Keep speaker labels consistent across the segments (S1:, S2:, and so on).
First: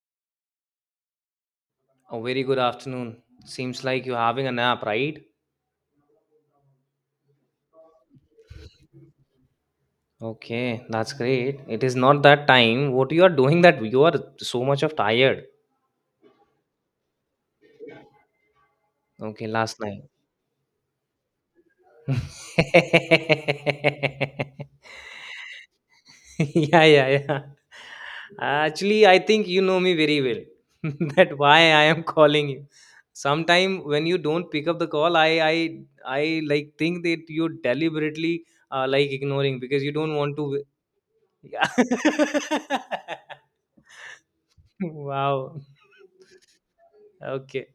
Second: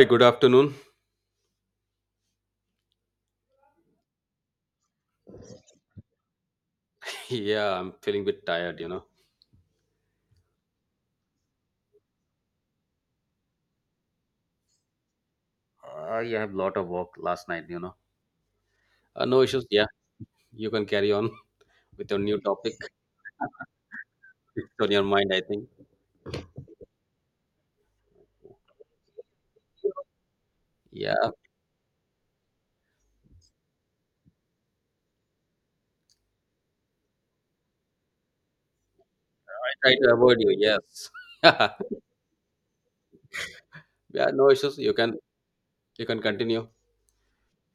S1: Hey, good afternoon.
S2: A very good afternoon. Seems like you're having a nap, right?
S1: Yeah, I'm feeling a bit tired,
S2: Okay, that's great. It is not that time. What you are doing that you are so much of tired.
S1: I have a lot of work last night, No
S2: Okay,
S1: issues.
S2: last
S1: Yeah,
S2: night.
S1: you can carry on with your new topic on your mind, I think.
S2: Yeah, yeah, yeah. Actually, I think you know me very well.
S1: Yeah,
S2: that why I am calling you. Sometime when you don't pick up the call, I I like think that you deliberately like ignoring
S1: I
S2: because you
S1: try to
S2: don't
S1: avoid
S2: want to.
S1: you. Yes.
S2: Yeah.
S1: Yeah, no issues. You can
S2: Wow.
S1: you can continue.
S2: Okay.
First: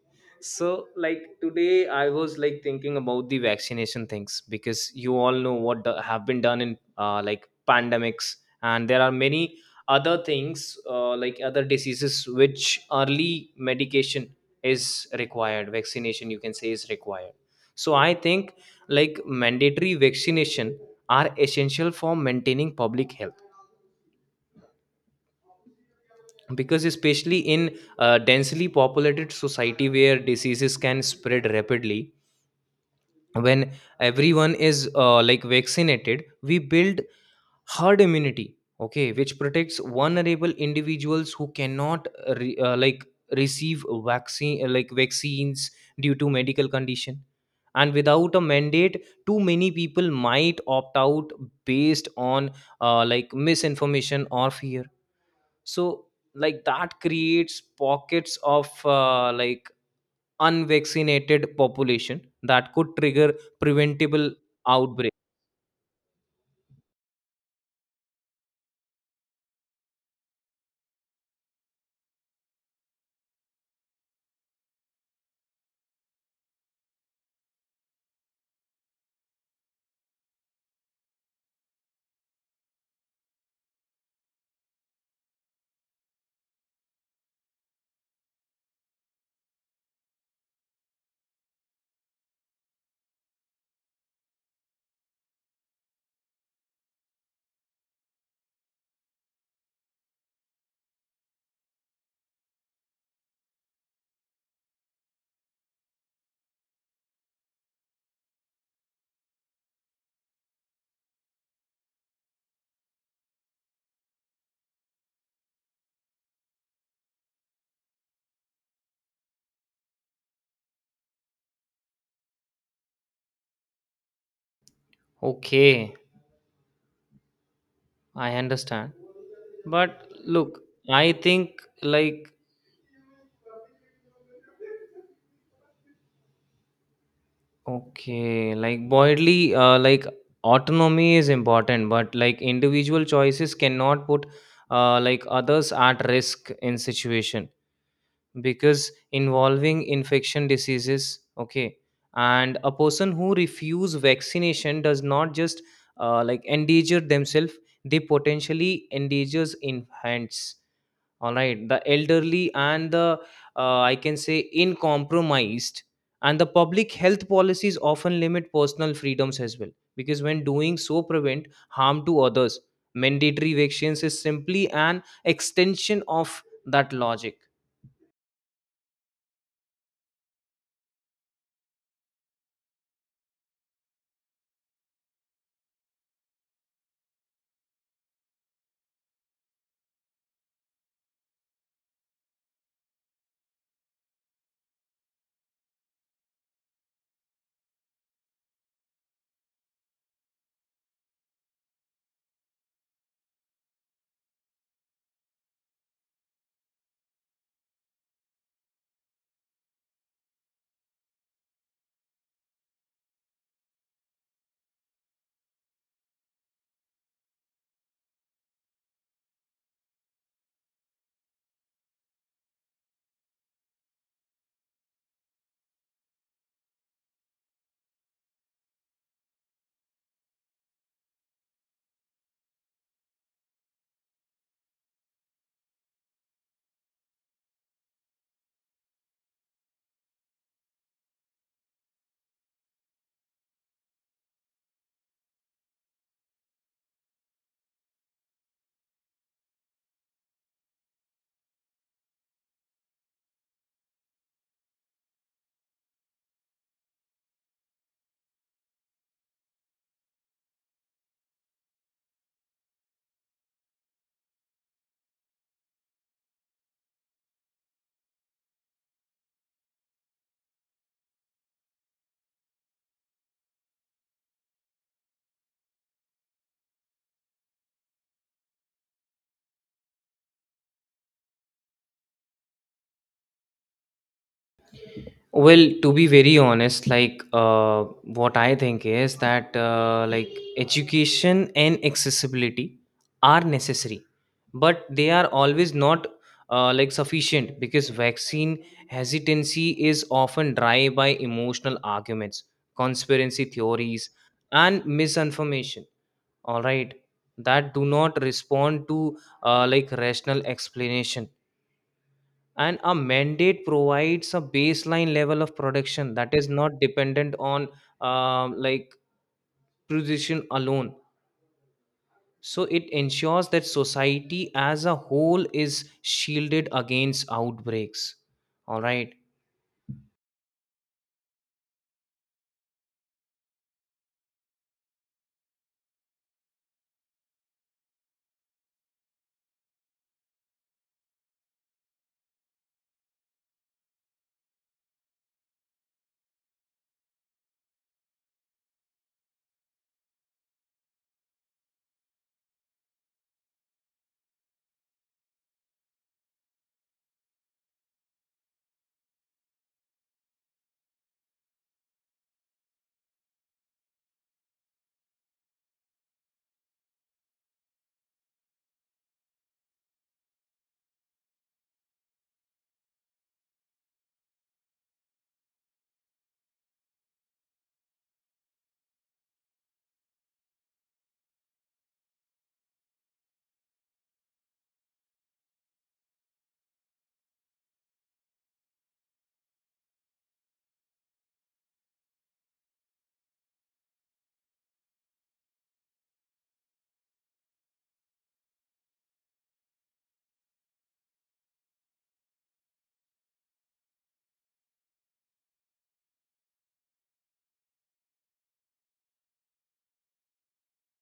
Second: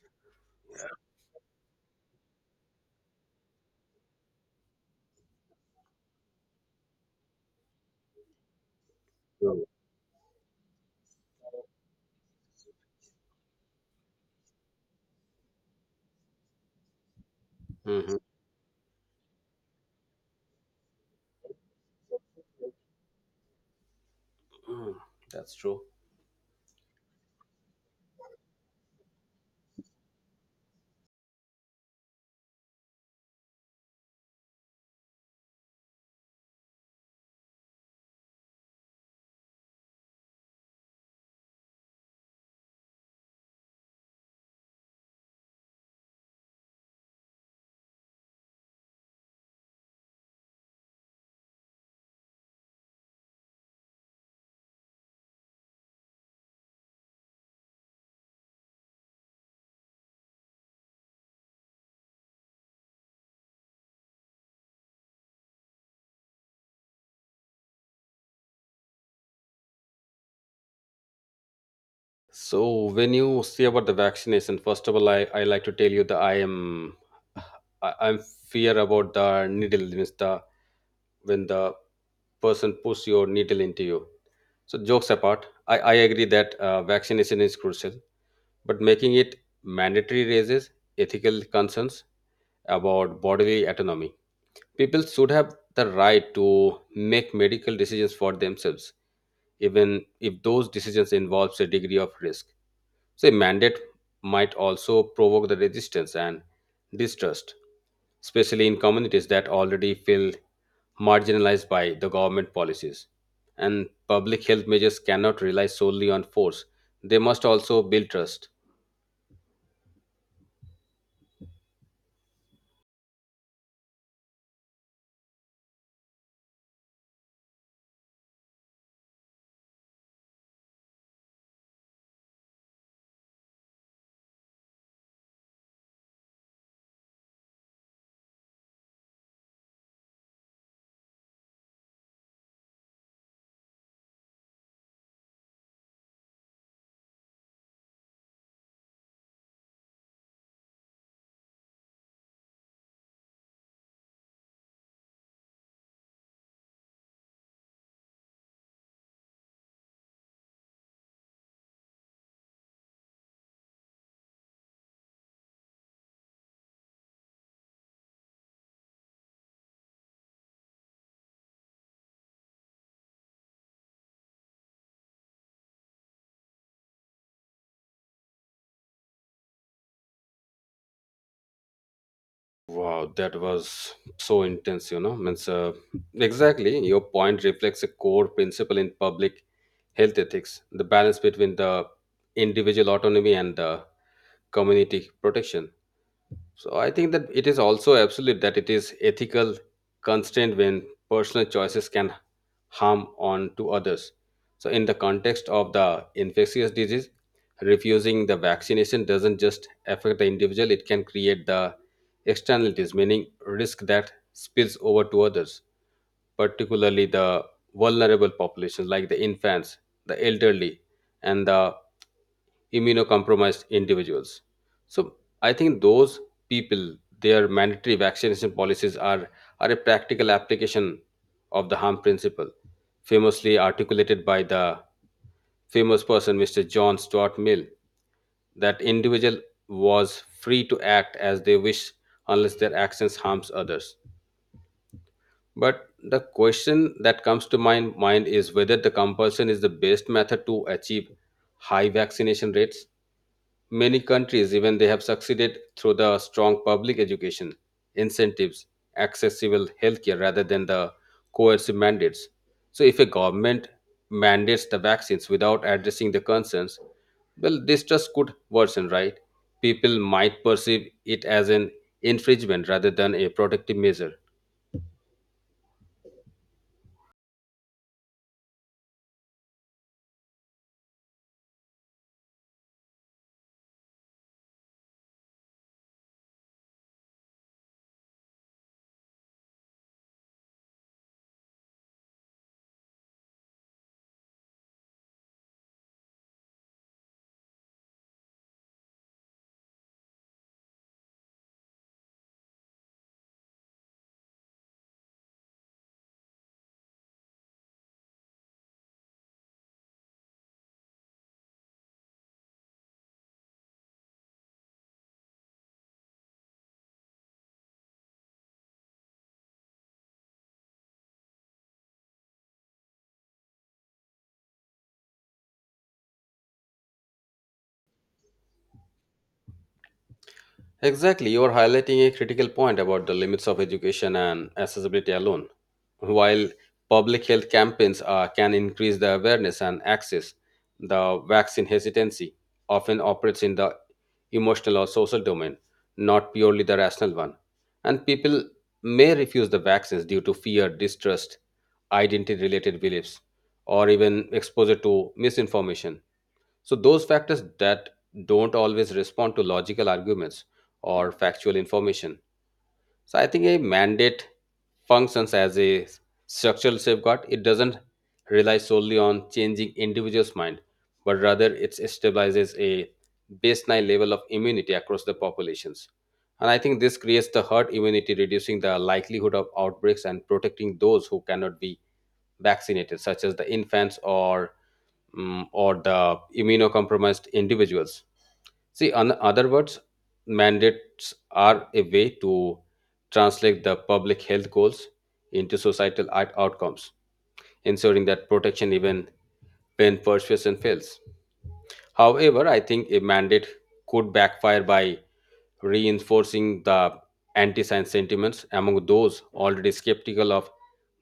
S2: So, like today, I was like thinking about the vaccination things because you all know what the, have been done in like pandemics, and there are many other things like other diseases which early medication is required, vaccination you can say is required. So, I
S1: Mm-hmm.
S2: think like mandatory vaccination are essential for maintaining public health
S1: That's true.
S2: because especially in a densely populated society where diseases can spread rapidly when everyone is like vaccinated we build herd immunity, okay, which protects vulnerable individuals who cannot like receive vaccine like vaccines due to medical condition, and without a mandate too many people might opt out based on like misinformation or fear. So like that creates pockets of like unvaccinated population that could trigger preventable outbreak.
S1: So when you say about the vaccination, first of all, I like to tell you that I'm fear about the needle means the when the person puts your needle into you. So jokes apart, I agree that vaccination is crucial, but making it mandatory raises ethical concerns about bodily autonomy. People should have the right to make medical decisions for themselves, even if those decisions involves a degree of risk. So, a mandate might also provoke the resistance and distrust, especially in communities that already feel marginalized by the government policies. And public health measures cannot rely solely on force, they must also build trust.
S2: Okay, I understand, but look, I think like, okay, like broadly like autonomy is important, but like individual choices cannot put like others at risk in situation because involving infection diseases, okay. And a person who refuse vaccination does not just like endanger themselves, they potentially endangers infants, all right, the elderly and the I can say incompromised. And the public health policies often limit personal freedoms as well because when doing so prevent harm to others. Mandatory vaccines is simply an extension of that logic.
S1: Wow, that was so intense, Means, exactly, your point reflects a core principle in public health ethics the balance between the individual autonomy and the community protection. So I think that it is also absolute that it is ethical constraint when personal choices can harm on to others. So in the context of the infectious disease, refusing the vaccination doesn't just affect the individual, it can create the externalities, meaning risk that spills over to others, particularly the vulnerable populations like the infants, the elderly, and the immunocompromised individuals. So I think those people, their mandatory vaccination policies are a practical application of the harm principle, famously articulated by the famous person Mr. John Stuart Mill, that individual was free to act as they wish unless their actions harms others. But the question that comes to my mind is whether the compulsion is the best method to achieve high vaccination rates. Many countries, even they have succeeded through the strong public education, incentives, accessible healthcare rather than the coercive mandates. So, if a government mandates the vaccines without addressing the concerns, well, distrust could worsen, right? People might perceive it as an infringement rather than a protective measure.
S2: Well, to be very honest, like what I think is that like education and accessibility are necessary, but they are always not like sufficient because vaccine hesitancy is often driven by emotional arguments, conspiracy theories, and misinformation. All right, that do not respond to like rational explanation, and a mandate provides a baseline level of production that is not dependent on like production alone. So it ensures that society as a whole is shielded against outbreaks, all right.
S1: Exactly, you are highlighting a critical point about the limits of education and accessibility alone. While public health campaigns can increase the awareness and access, the vaccine hesitancy often operates in the emotional or social domain, not purely the rational one. And people may refuse the vaccines due to fear, distrust, identity related beliefs, or even exposure to misinformation. So, those factors that don't always respond to logical arguments or factual information. So, I think a mandate functions as a structural safeguard. It doesn't rely solely on changing individuals' mind, but rather it stabilizes a baseline level of immunity across the populations. And I think this creates the herd immunity, reducing the likelihood of outbreaks and protecting those who cannot be vaccinated, such as the infants or or the immunocompromised individuals. See, in other words, mandates are a way to translate the public health goals into societal outcomes, ensuring that protection even when persuasion fails. However, I think a mandate could backfire by reinforcing the anti science sentiments among those already skeptical of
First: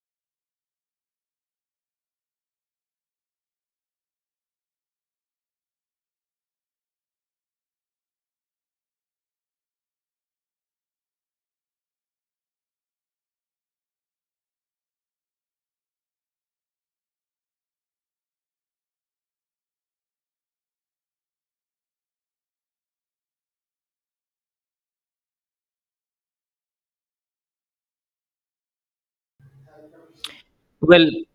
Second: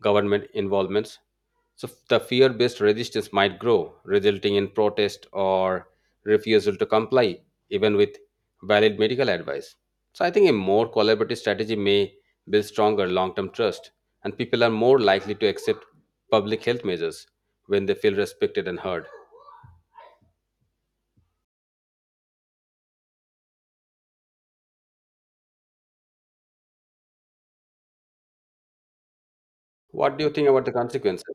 S1: government involvements, so the fear based resistance might grow, resulting in protest or refusal to comply, even with valid medical advice. So I think a more collaborative strategy may build stronger long term trust, and people are more likely to accept public health measures when they feel respected and heard. What do you think about the
S2: Well,
S1: consequences?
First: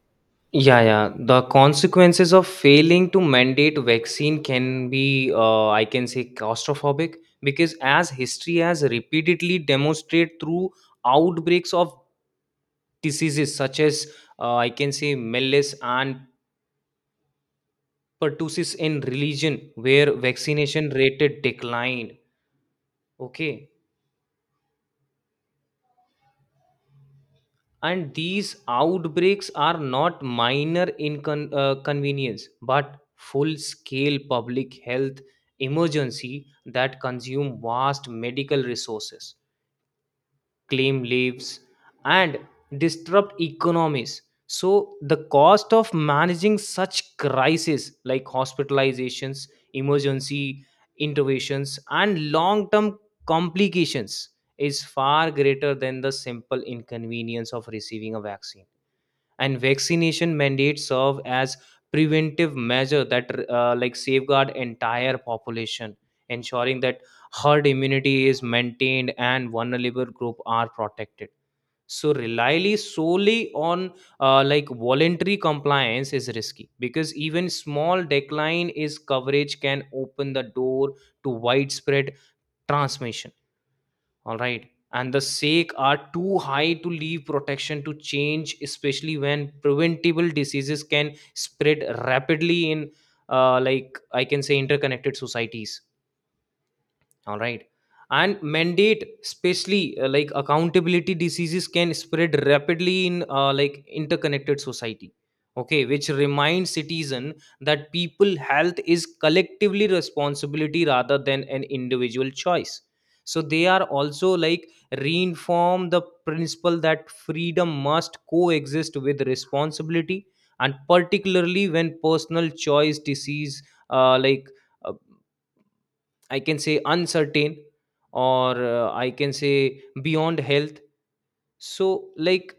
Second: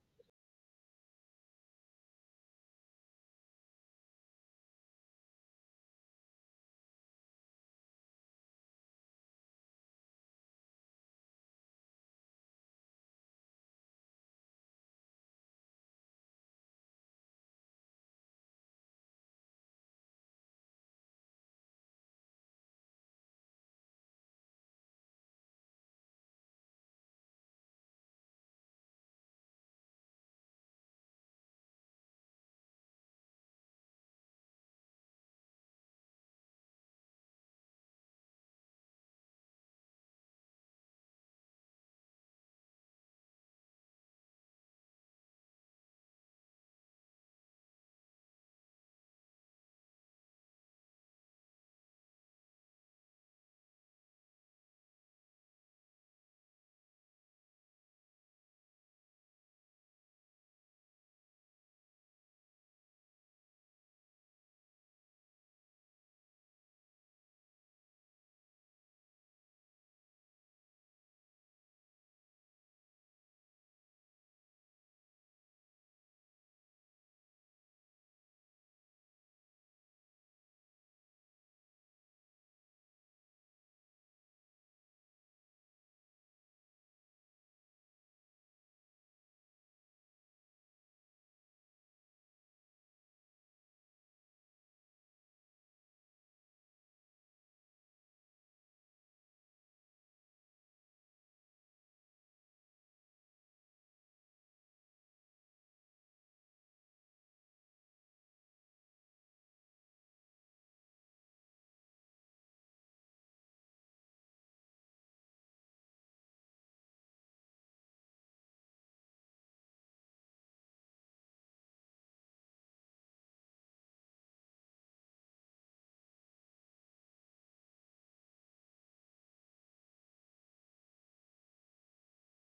S2: yeah, yeah, the consequences of failing to mandate vaccine can be I can say claustrophobic because as history has repeatedly demonstrated through outbreaks of diseases such as I can say measles and pertussis in religion where vaccination rate declined. Okay, and these outbreaks are not minor inconvenience but full-scale public health emergency that consume vast medical resources, claim lives, and disrupt economies. So the cost of managing such crises like hospitalizations, emergency interventions, and long term complications is far greater than the simple inconvenience of receiving a vaccine. And vaccination mandates serve as preventive measure that like safeguard entire population, ensuring that herd immunity is maintained and vulnerable group are protected. So relying solely on like voluntary compliance is risky because even small decline is coverage can open the door to widespread transmission, all right. And the sake are too high to leave protection to change, especially when preventable diseases can spread rapidly in like I can say interconnected societies, all right. And mandate especially like accountability diseases can spread rapidly in like interconnected society, okay, which reminds citizen that people health is collectively responsibility rather than an individual choice. So they are also like reinform the principle that freedom must coexist with responsibility, and particularly when personal choice disease uh, like uh, I can say uncertain or I can say beyond health. So, like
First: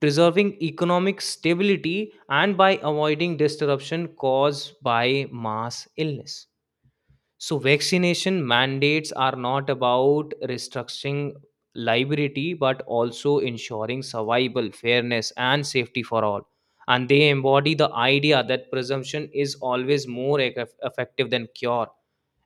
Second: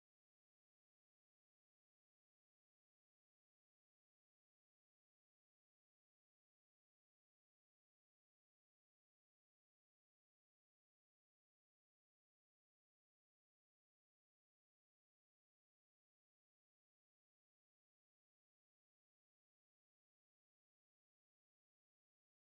S2: preserving economic stability and by avoiding disruption caused by mass illness. So, vaccination mandates are not about restricting liability but also ensuring survival, fairness, and safety for all. And they embody the idea that presumption is always more effective than cure,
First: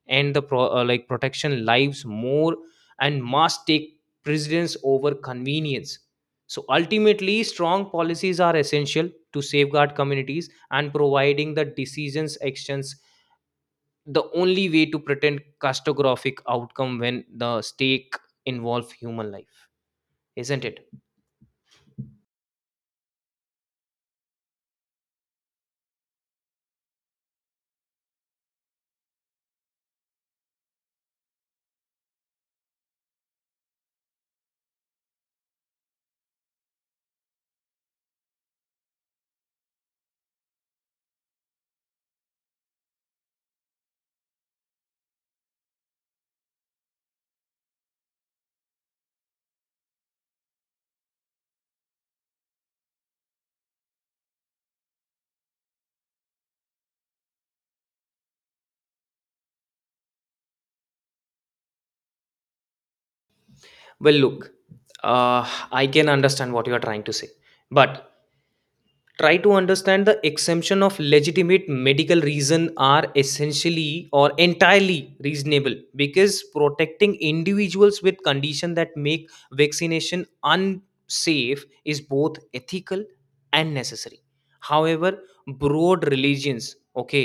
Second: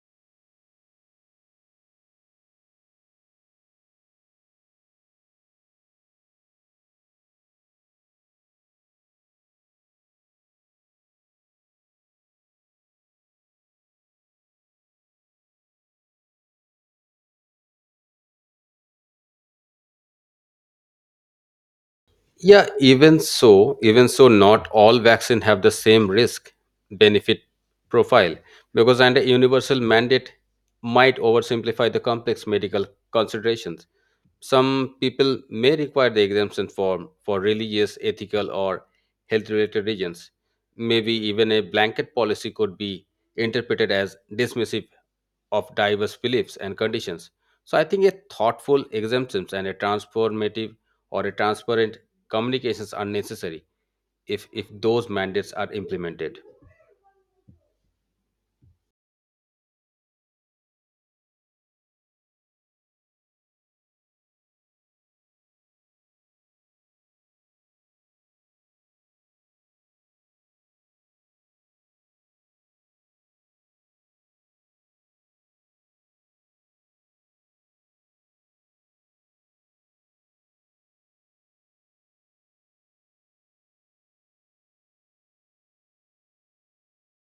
S2: and the like protection lives more and must take precedence over convenience. So ultimately strong policies are essential to safeguard communities and providing the decisions actions, the only way to pretend catastrophic outcome when the stake involve human life, isn't it?
S1: Yeah, even so, not all vaccine have the same risk benefit profile because and a universal mandate might oversimplify the complex medical considerations. Some people may require the exemption form for religious, ethical, or health related reasons. Maybe even a blanket policy could be interpreted as dismissive of diverse beliefs and conditions. So I think a thoughtful exemptions and a transformative or a transparent communications are necessary if those mandates are implemented.
S2: Well, look, uh, I can understand what you are trying to say, but try to understand the exemption of legitimate medical reason are essentially or entirely reasonable because protecting individuals with condition that make vaccination unsafe is both ethical and necessary. However, broad religions, okay,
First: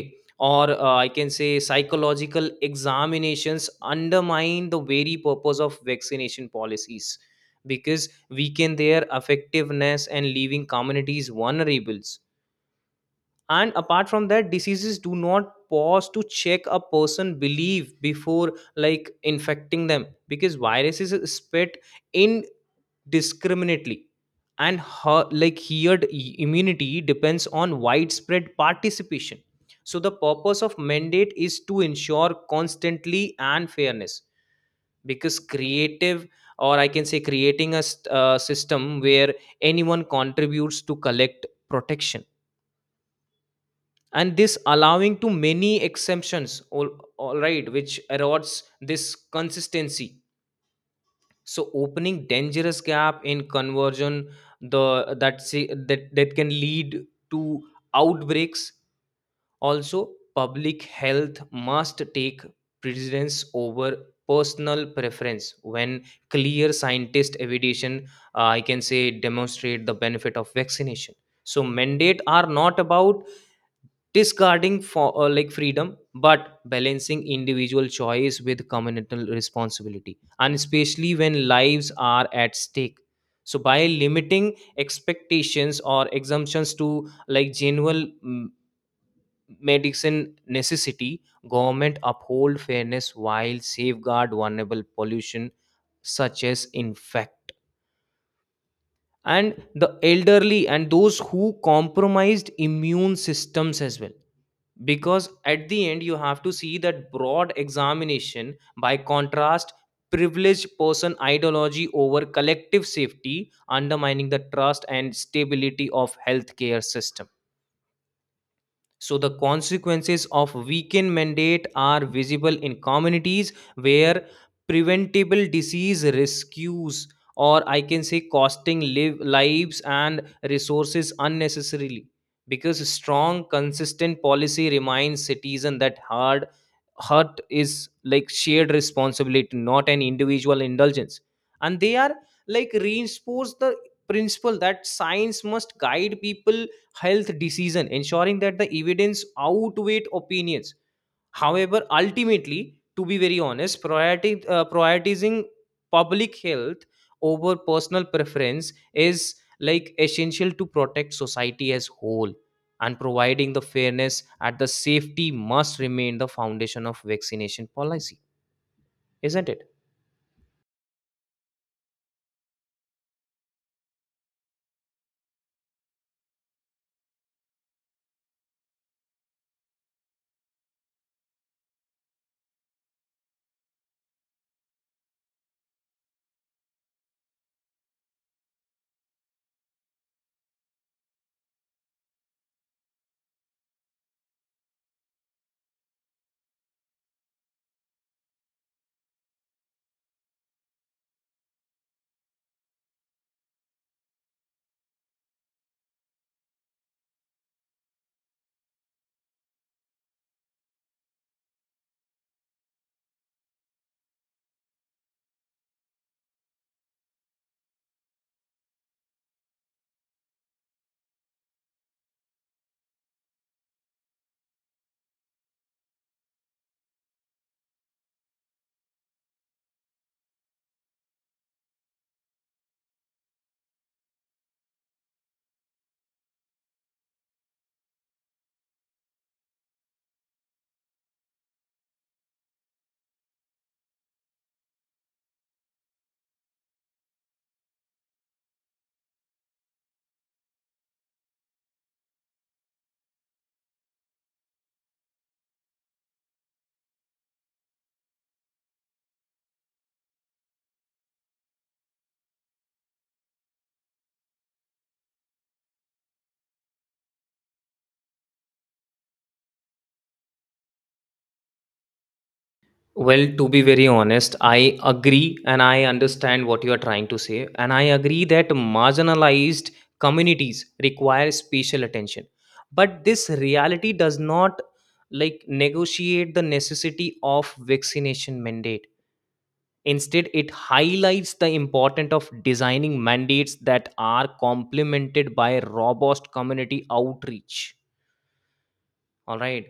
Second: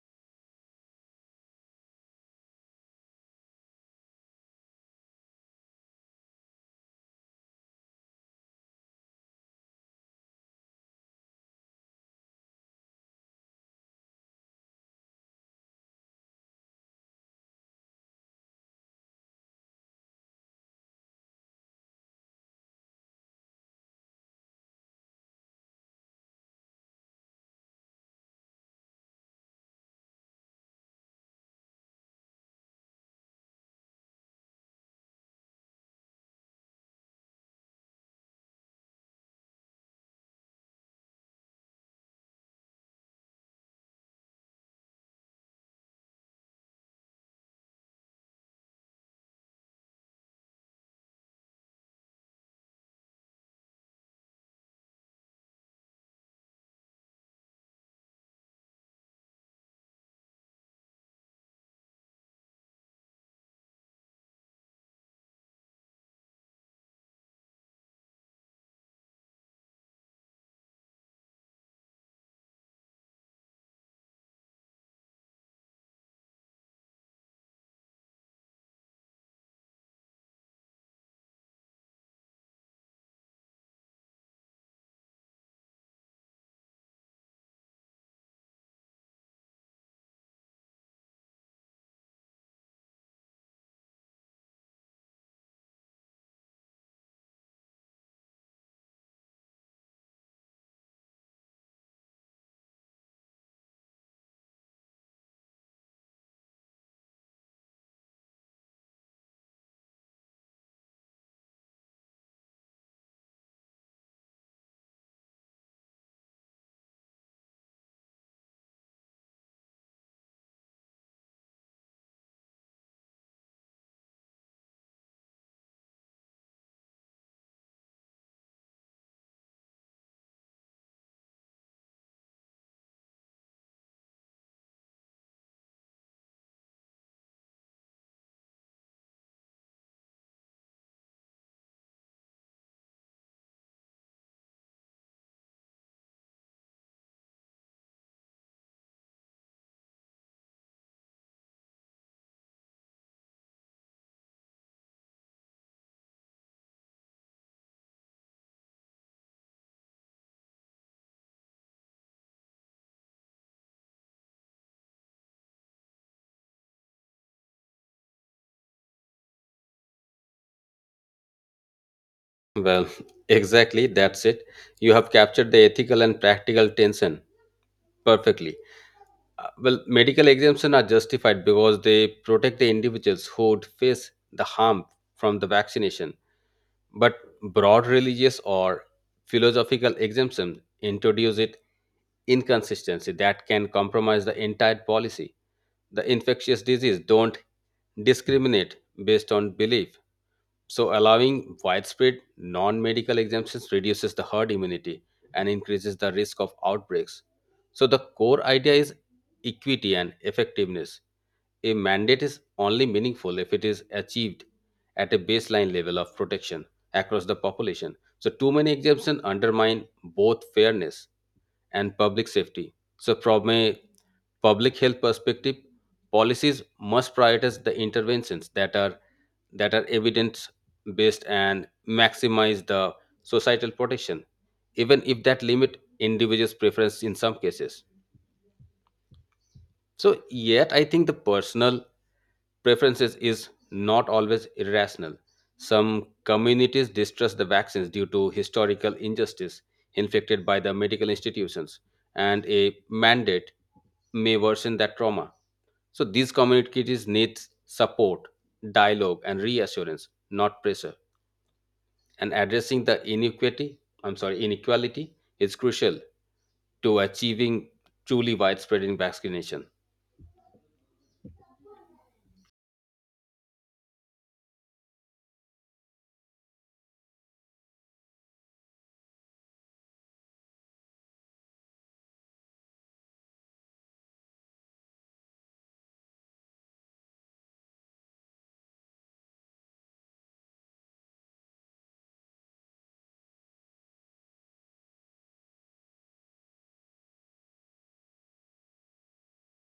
S2: or I can say psychological examinations undermine the very purpose of vaccination policies because weaken their effectiveness and leaving communities vulnerable. And apart from that, diseases do not pause to check a person belief before like infecting them because viruses spread indiscriminately, and like immunity depends on widespread participation. So the purpose of mandate is to ensure constantly and fairness because creative, or I can say creating a system where anyone contributes to collect protection, and this allowing to many exemptions all right, which erodes this consistency, so opening dangerous gap in conversion the that see, that that can lead to outbreaks. Also public health must take precedence over personal preference when clear scientist evidence I can say demonstrate the benefit of vaccination. So mandate are not about discarding for like freedom but balancing individual choice with communal responsibility, and especially when lives are at stake. So by limiting expectations or exemptions to like genuine medicine necessity, government uphold fairness while safeguard vulnerable pollution such as infect and the elderly and those who compromised immune systems as well, because at the end you have to see that broad examination by contrast privileged person ideology over collective safety undermining the trust and stability of healthcare system. So, the consequences of weekend mandate are visible in communities where preventable disease rescues, or I can say, costing live lives and resources unnecessarily. Because strong, consistent policy reminds citizens that hard hurt is like shared responsibility, not an individual indulgence. And they are like reinforce the principle that science must guide people health decision, ensuring that the evidence outweighed opinions. However, ultimately, to be very honest, prioritizing public health over personal preference is like essential to protect society as whole, and providing the fairness at the safety must remain the foundation of vaccination policy, isn't it?
S1: Well, exactly, that's it. You have captured the ethical and practical tension perfectly. Well, medical exemptions are justified because they protect the individuals who would face the harm from the vaccination, but broad religious or philosophical exemption introduce it inconsistency that can compromise the entire policy. The infectious disease don't discriminate based on belief, so, allowing widespread non medical exemptions reduces the herd immunity and increases the risk of outbreaks. So, the core idea is equity and effectiveness. A mandate is only meaningful if it is achieved at a baseline level of protection across the population. So, too many exemptions undermine both fairness and public safety. So, from a public health perspective, policies must prioritize the interventions that are evidence based and maximize the societal protection, even if that limit individuals' preference in some cases. So, yet I think the personal preferences is not always irrational. Some communities distrust the vaccines due to historical injustice inflicted by the medical institutions, and a mandate may worsen that trauma. So these communities need support, dialogue, and reassurance, not pressure. And addressing the inequity, I'm sorry, inequality is crucial to achieving truly widespread in vaccination.
S2: Well, to be very honest, I agree and I understand what you are trying to say. And I agree that marginalized communities require special attention. But this reality does not like negotiate the necessity of vaccination mandate. Instead, it highlights the importance of designing mandates that are complemented by robust community outreach. All right,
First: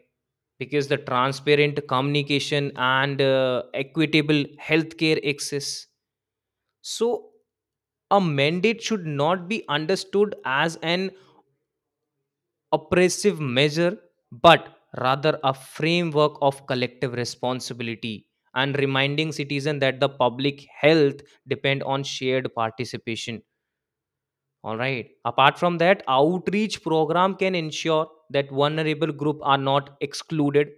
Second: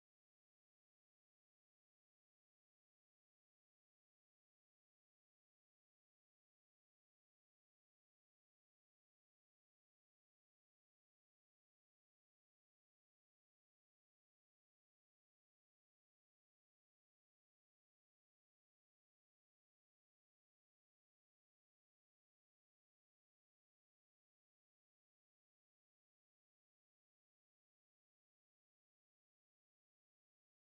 S2: because the transparent communication and equitable healthcare access. So, a mandate should not be understood as an oppressive measure, but rather a framework of collective responsibility and reminding citizens that the public health depend on shared participation. All right. Apart from that, outreach program can ensure that vulnerable group are not excluded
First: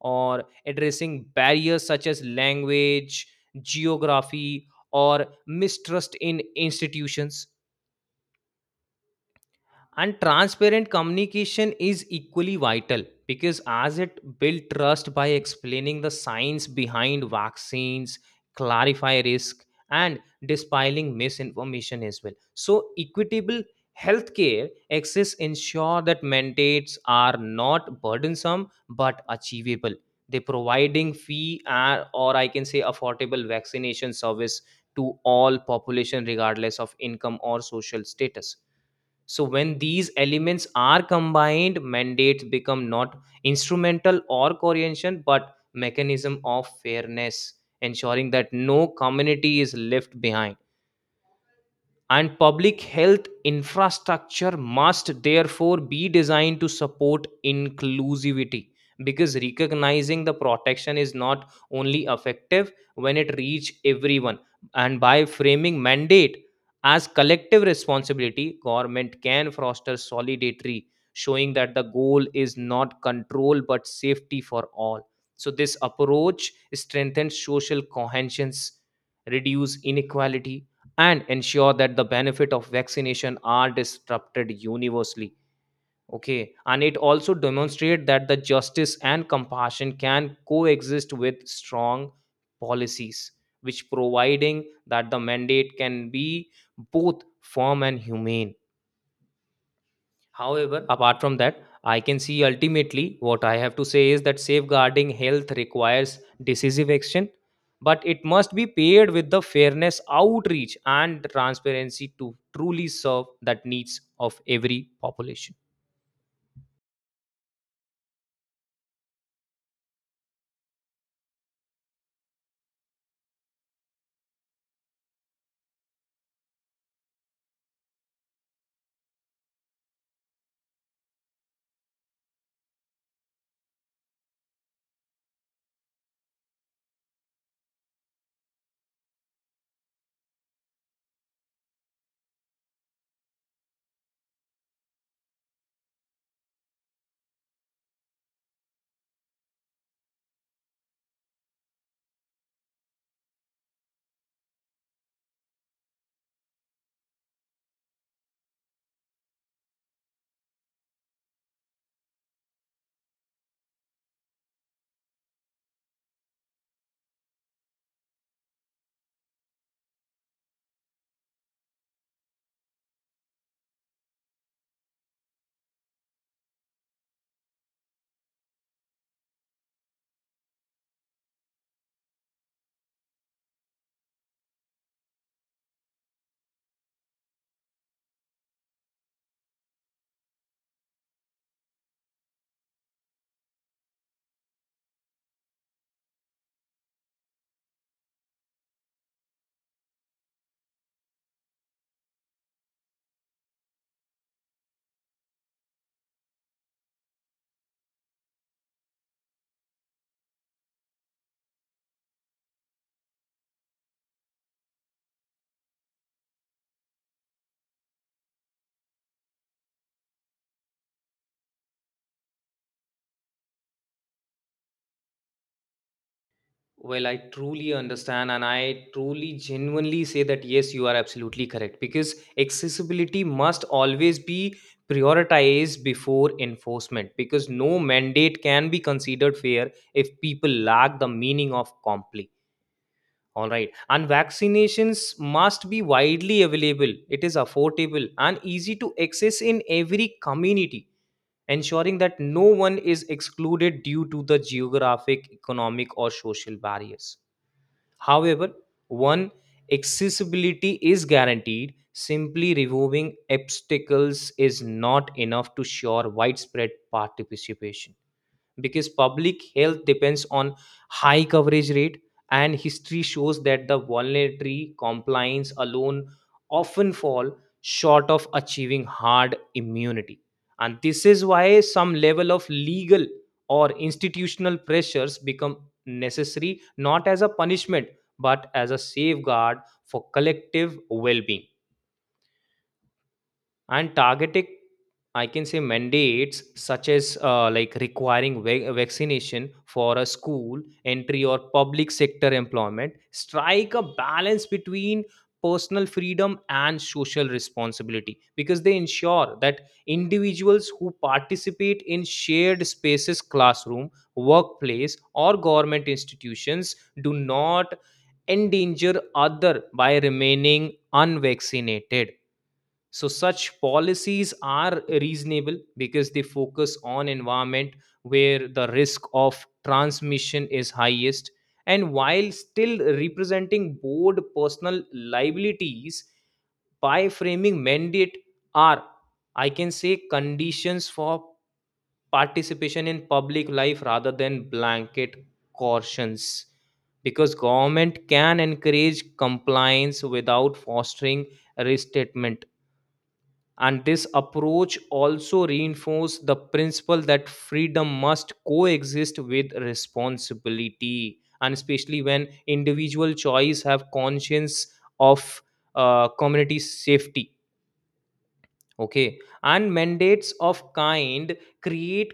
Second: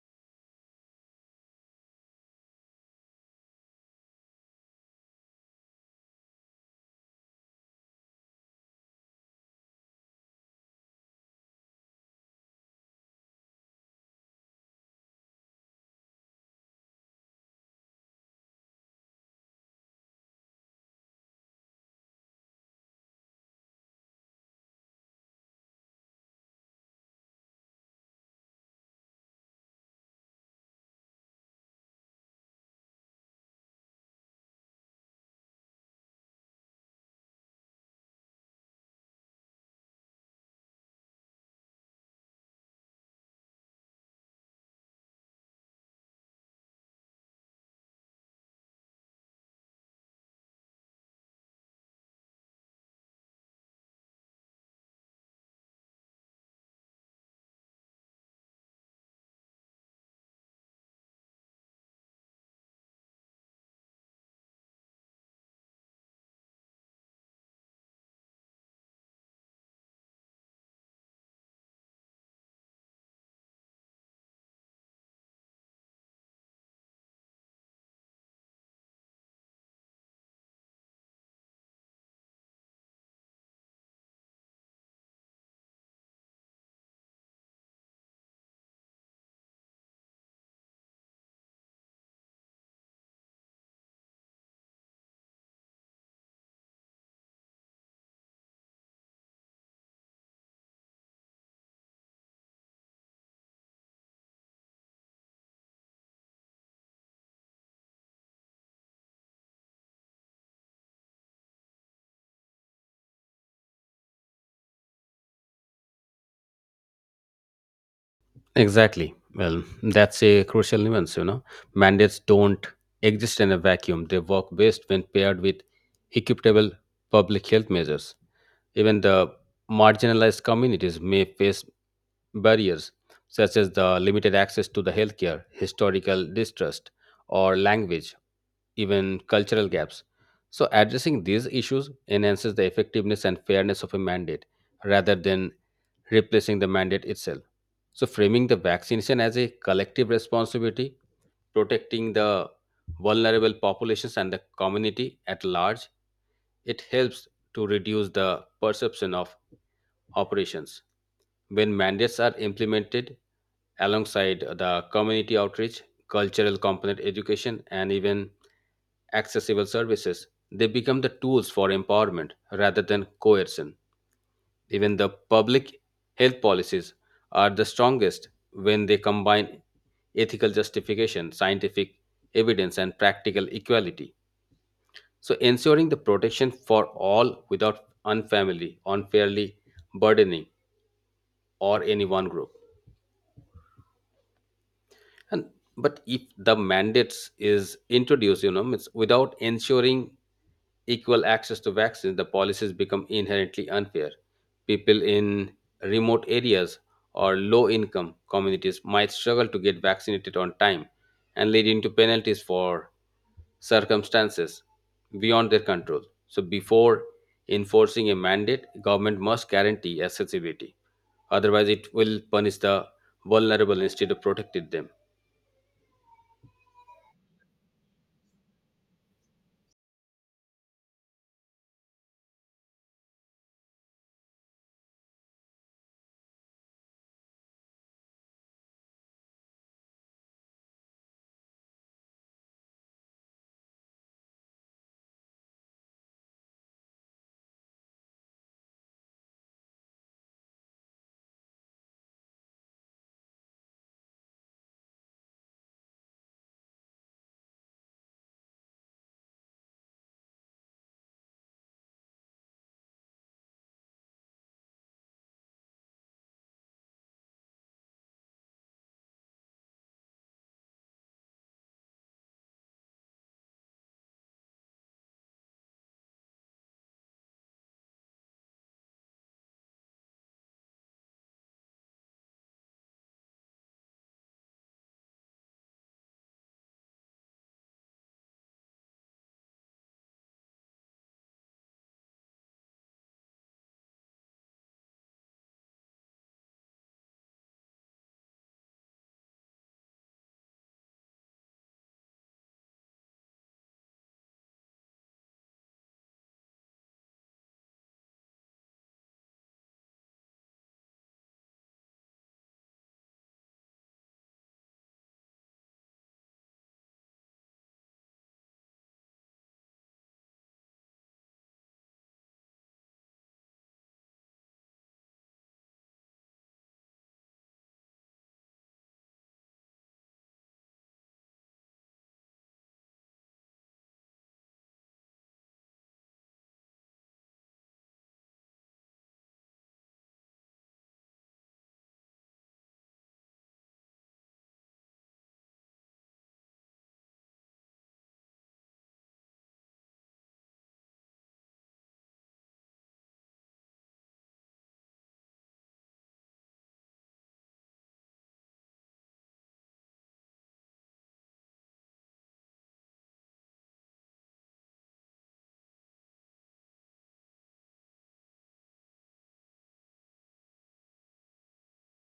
S2: or addressing barriers such as language, geography or mistrust in institutions. And transparent communication is equally vital because as it builds trust by explaining the science behind vaccines, clarify risk, and dispelling misinformation as well. So equitable healthcare access ensure that mandates are not burdensome but achievable. They providing or I can say affordable vaccination service to all population regardless of income or social status. So when these elements are combined mandates become not instrumental or coercion but mechanism of fairness, ensuring that no community is left behind. And public health infrastructure must therefore be designed to support inclusivity because recognizing the protection is not only effective when it reach everyone. And by framing mandate as collective responsibility, government can foster solidarity, showing that the goal is not control but safety for all. So this approach strengthens social cohesion, reduce inequality, and ensure that the benefit of vaccination are disrupted universally, okay. And it also demonstrate that the justice and compassion can coexist with strong policies, which providing that the mandate can be both firm and humane. However, apart from that, I can see ultimately what I have to say is that safeguarding health requires decisive action, but it must be paired with the fairness outreach and transparency to truly serve that needs of every population.
S1: Exactly. Well, that's a crucial nuance, Mandates don't exist in a vacuum. They work best when paired with equitable public health measures. Even the marginalized communities may face barriers such as the limited access to the healthcare, historical distrust, or language, even cultural gaps. So addressing these issues enhances the effectiveness and fairness of a mandate rather than replacing the mandate itself. So, framing the vaccination as a collective responsibility, protecting the vulnerable populations and the community at large, it helps to reduce the perception of operations. When mandates are implemented alongside the community outreach, cultural component education, and even accessible services, they become the tools for empowerment rather than coercion. Even the public health policies are the strongest when they combine ethical justification, scientific evidence, and practical equality. So, ensuring the protection for all without unfamily, unfairly burdening, or any one group. And but if the mandates is introduced, it's without ensuring equal access to vaccines, the policies become inherently unfair. People in remote areas or low income communities might struggle to get vaccinated on time and leading to penalties for circumstances beyond their control. So before enforcing a mandate, government must guarantee accessibility. Otherwise, it will punish the vulnerable instead of protecting them.
S2: Well, I truly understand, and I truly genuinely say that yes, you are absolutely correct because accessibility must always be prioritized before enforcement because no mandate can be considered fair if people lack the meaning of comply. All right, and vaccinations must be widely available, it is affordable and easy to access in every community, ensuring that no one is excluded due to the geographic, economic, or social barriers. However, one accessibility is guaranteed. Simply removing obstacles is not enough to ensure widespread participation, because public health depends on high coverage rate, and history shows that the voluntary compliance alone often fall short of achieving hard immunity. And this is why some level of legal or institutional pressures become necessary, not as a punishment but as a safeguard for collective well-being. And targeted, I can say, mandates such as like requiring vaccination for a school entry or public sector employment strike a balance between personal freedom and social responsibility, because they ensure that individuals who participate in shared spaces, classroom, workplace, or government institutions, do not endanger other by remaining unvaccinated. So such policies are reasonable because they focus on environment where the risk of transmission is highest, and while still representing board personal liabilities. By framing mandate are, I can say, conditions for participation in public life rather than blanket cautions, because government can encourage compliance without fostering restatement. And this approach also reinforced the principle that freedom must coexist with responsibility, and especially when individual choice have conscience of community safety. Okay. And mandates of kind create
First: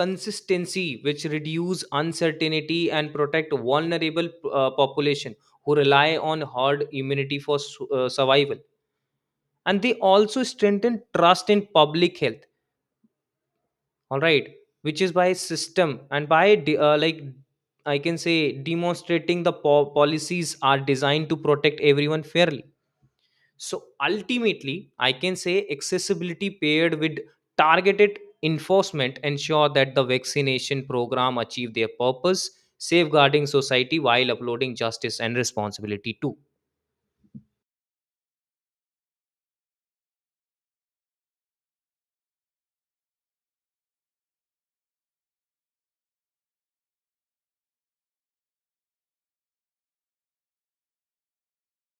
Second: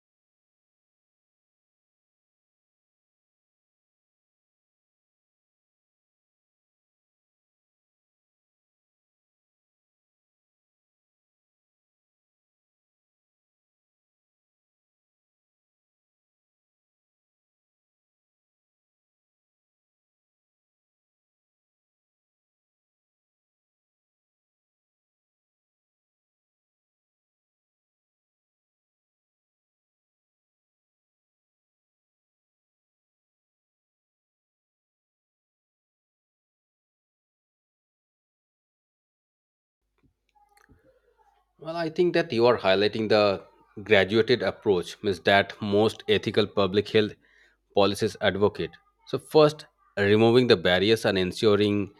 S2: consistency which reduce uncertainty and protect vulnerable population who rely on herd immunity for survival. And they also strengthen trust in public health, all right, which is by system and by like, I can say, demonstrating the policies are designed to protect everyone fairly. So ultimately, I can say accessibility paired with targeted enforcement ensure that the vaccination program achieve their purpose, safeguarding society while uploading justice and responsibility too.
S1: Well, I think that you are highlighting the graduated approach means that most ethical public health policies advocate. So first, removing the barriers and ensuring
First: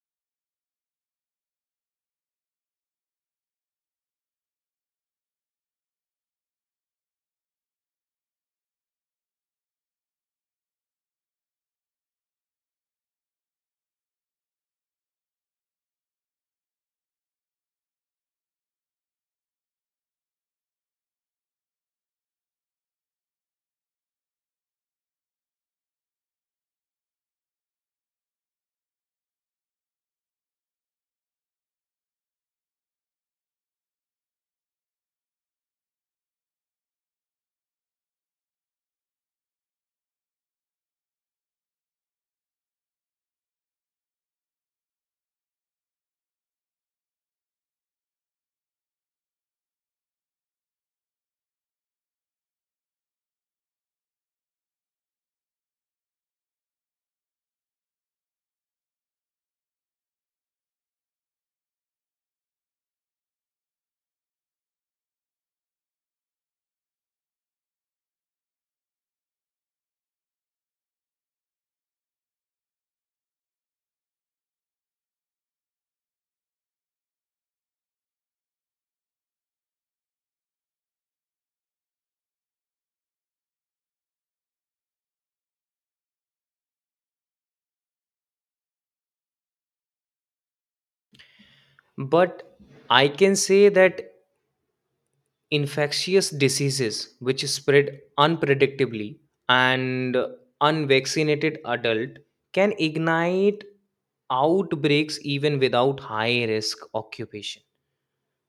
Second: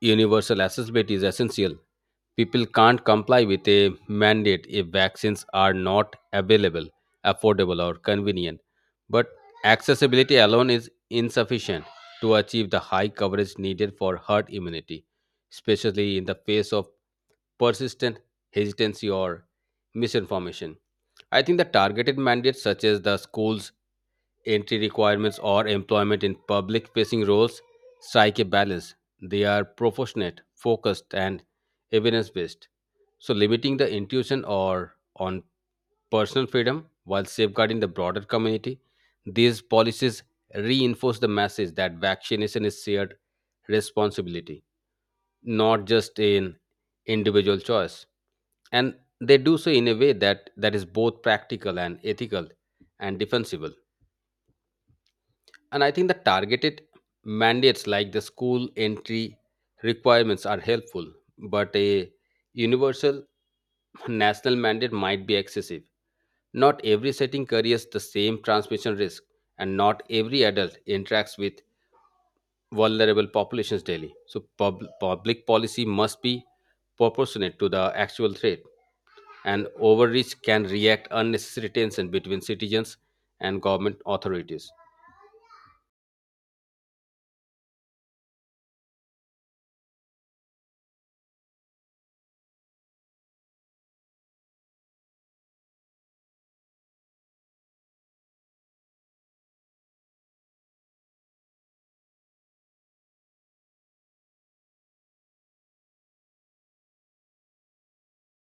S1: universal accessibility is essential. People can't comply with a mandate if vaccines are not available, affordable or convenient. But accessibility alone is insufficient to achieve the high coverage needed for herd immunity, especially in the face of persistent hesitancy, or misinformation. I think that targeted mandates such as the school's entry requirements or employment in public facing roles strike a balance. They are proportionate, focused, and evidence based. So, limiting the intuition or on personal freedom while safeguarding the broader community, these policies reinforce the message that vaccination is shared responsibility, not just an individual choice, and they do so in a way that is both practical and ethical and defensible. And I think the targeted mandates like the school entry requirements are helpful, but a universal national mandate might be excessive. Not every setting carries the same transmission risk and not every adult interacts with vulnerable populations daily. So public policy must be proportionate to the actual threat, and overreach can react unnecessary tension between citizens and government authorities.
S2: But I can say that infectious diseases which spread unpredictably, and unvaccinated adult can ignite outbreaks even without high risk occupation,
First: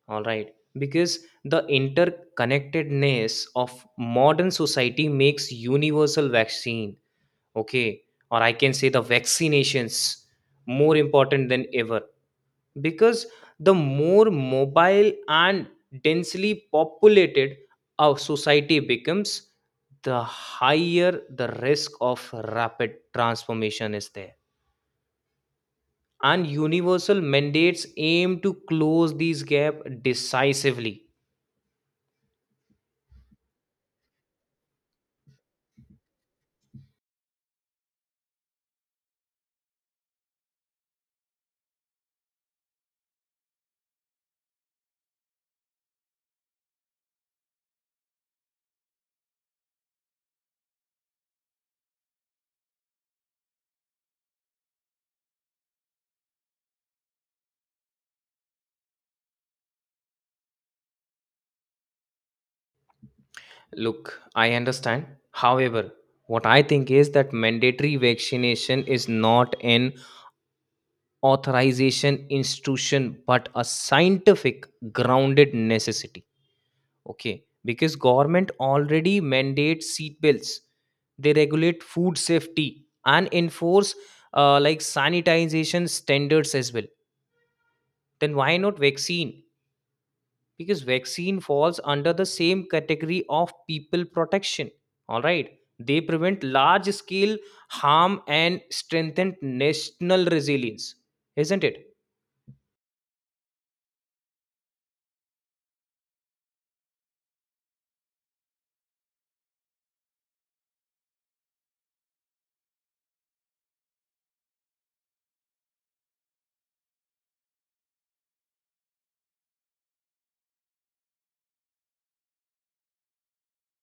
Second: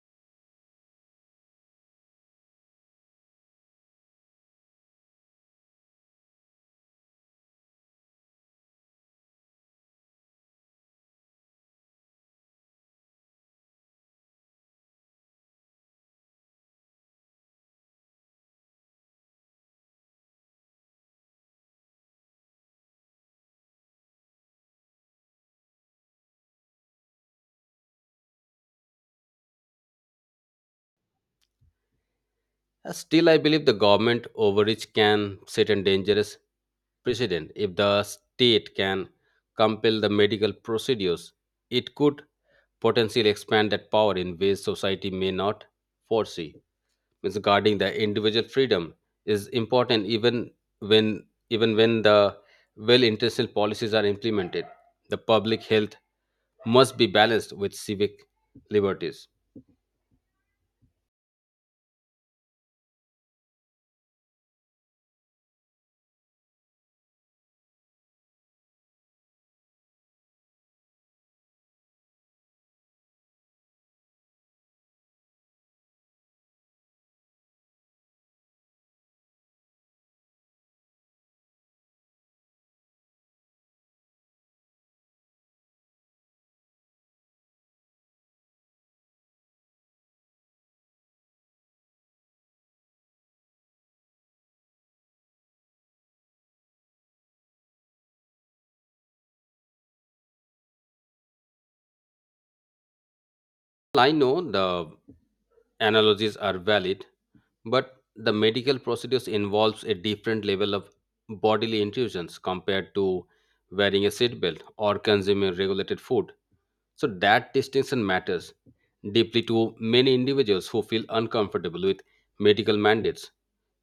S2: all right, because the interconnectedness of modern society makes universal vaccine, okay, or I can say the vaccinations, more important than ever. Because the more mobile and densely populated our society becomes, the higher the risk of rapid transformation is there. And universal mandates aim to close these gap decisively.
S1: Still, I believe the government overreach can set a dangerous precedent. If the state can compel the medical procedures, it could potentially expand that power in ways society may not foresee. Means guarding the individual freedom is important when even when the well-intentioned policies are implemented. The public health must be balanced with civic liberties.
S2: Look, I understand. However, what I think is that mandatory vaccination is not an authorization institution but a scientific grounded necessity. Okay, because government already mandates seat belts. They regulate food safety and enforce like sanitization standards as well. Then why not vaccine? Because vaccine falls under the same category of people protection. All right, they prevent large scale harm and strengthen national resilience, isn't it?
S1: Well, I know the analogies are valid, but the medical procedures involves a different level of bodily intrusions compared to wearing a seatbelt or consuming regulated food. So that distinction matters deeply to many individuals who feel uncomfortable with medical mandates.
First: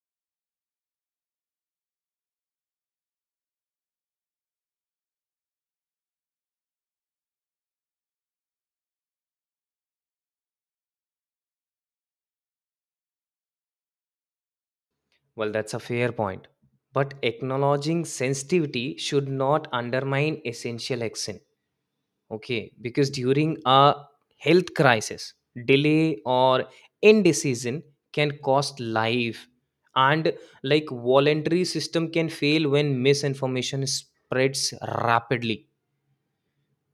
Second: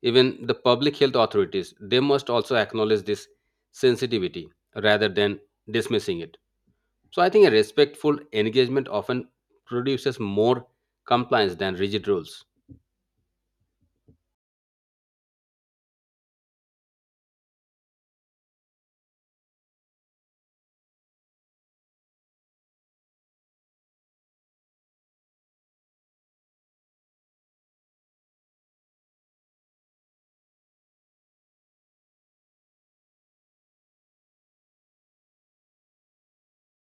S1: Even the public health authorities, they must also acknowledge this sensitivity rather than dismissing it. So I think a respectful engagement often produces more compliance than rigid rules.
S2: Well, that's a fair point. But acknowledging sensitivity should not undermine essential action. Okay, because during a health crisis, delay or indecision can cost life. And like, voluntary system can fail when misinformation spreads rapidly.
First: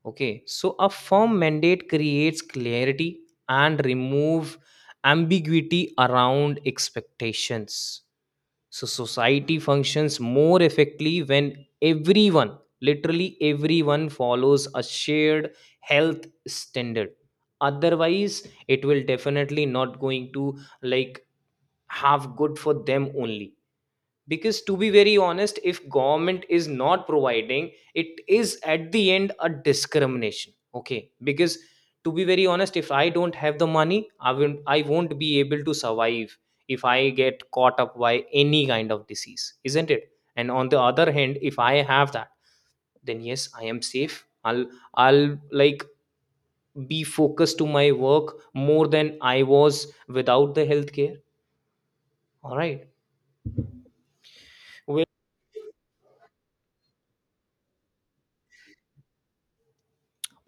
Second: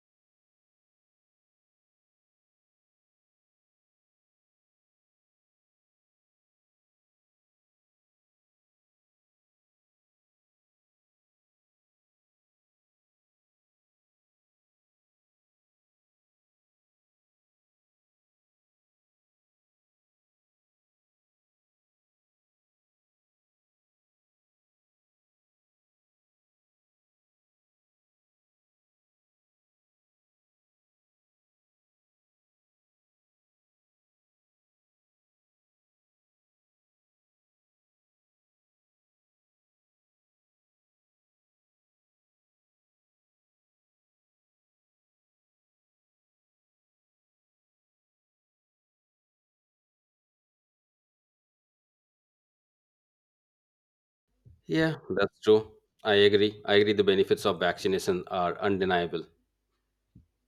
S2: Okay, so a firm mandate creates clarity and remove ambiguity around expectations. So society functions more effectively when everyone, literally everyone, follows a shared health standard. Otherwise, it will definitely not going to like have good for them only, because to be very honest, if government is not providing, it is at the end a discrimination. Okay, because to be very honest, if I don't have the money, I won't be able to survive if I get caught up by any kind of disease, isn't it? And on the other hand, if I have that, then yes, I am safe. I'll like be focused to my work more than I was without the healthcare, all right.
S1: Yeah, that's true. I agree. I agree the benefits of vaccination are undeniable.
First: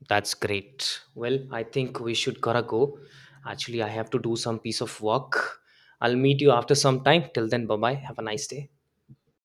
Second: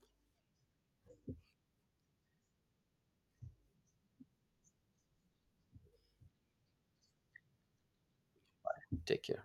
S2: That's great. Well, I think we should gotta go. Actually, I have to do some piece of work. I'll meet you after some time. Till then, bye bye. Have a nice day.
S1: Take care.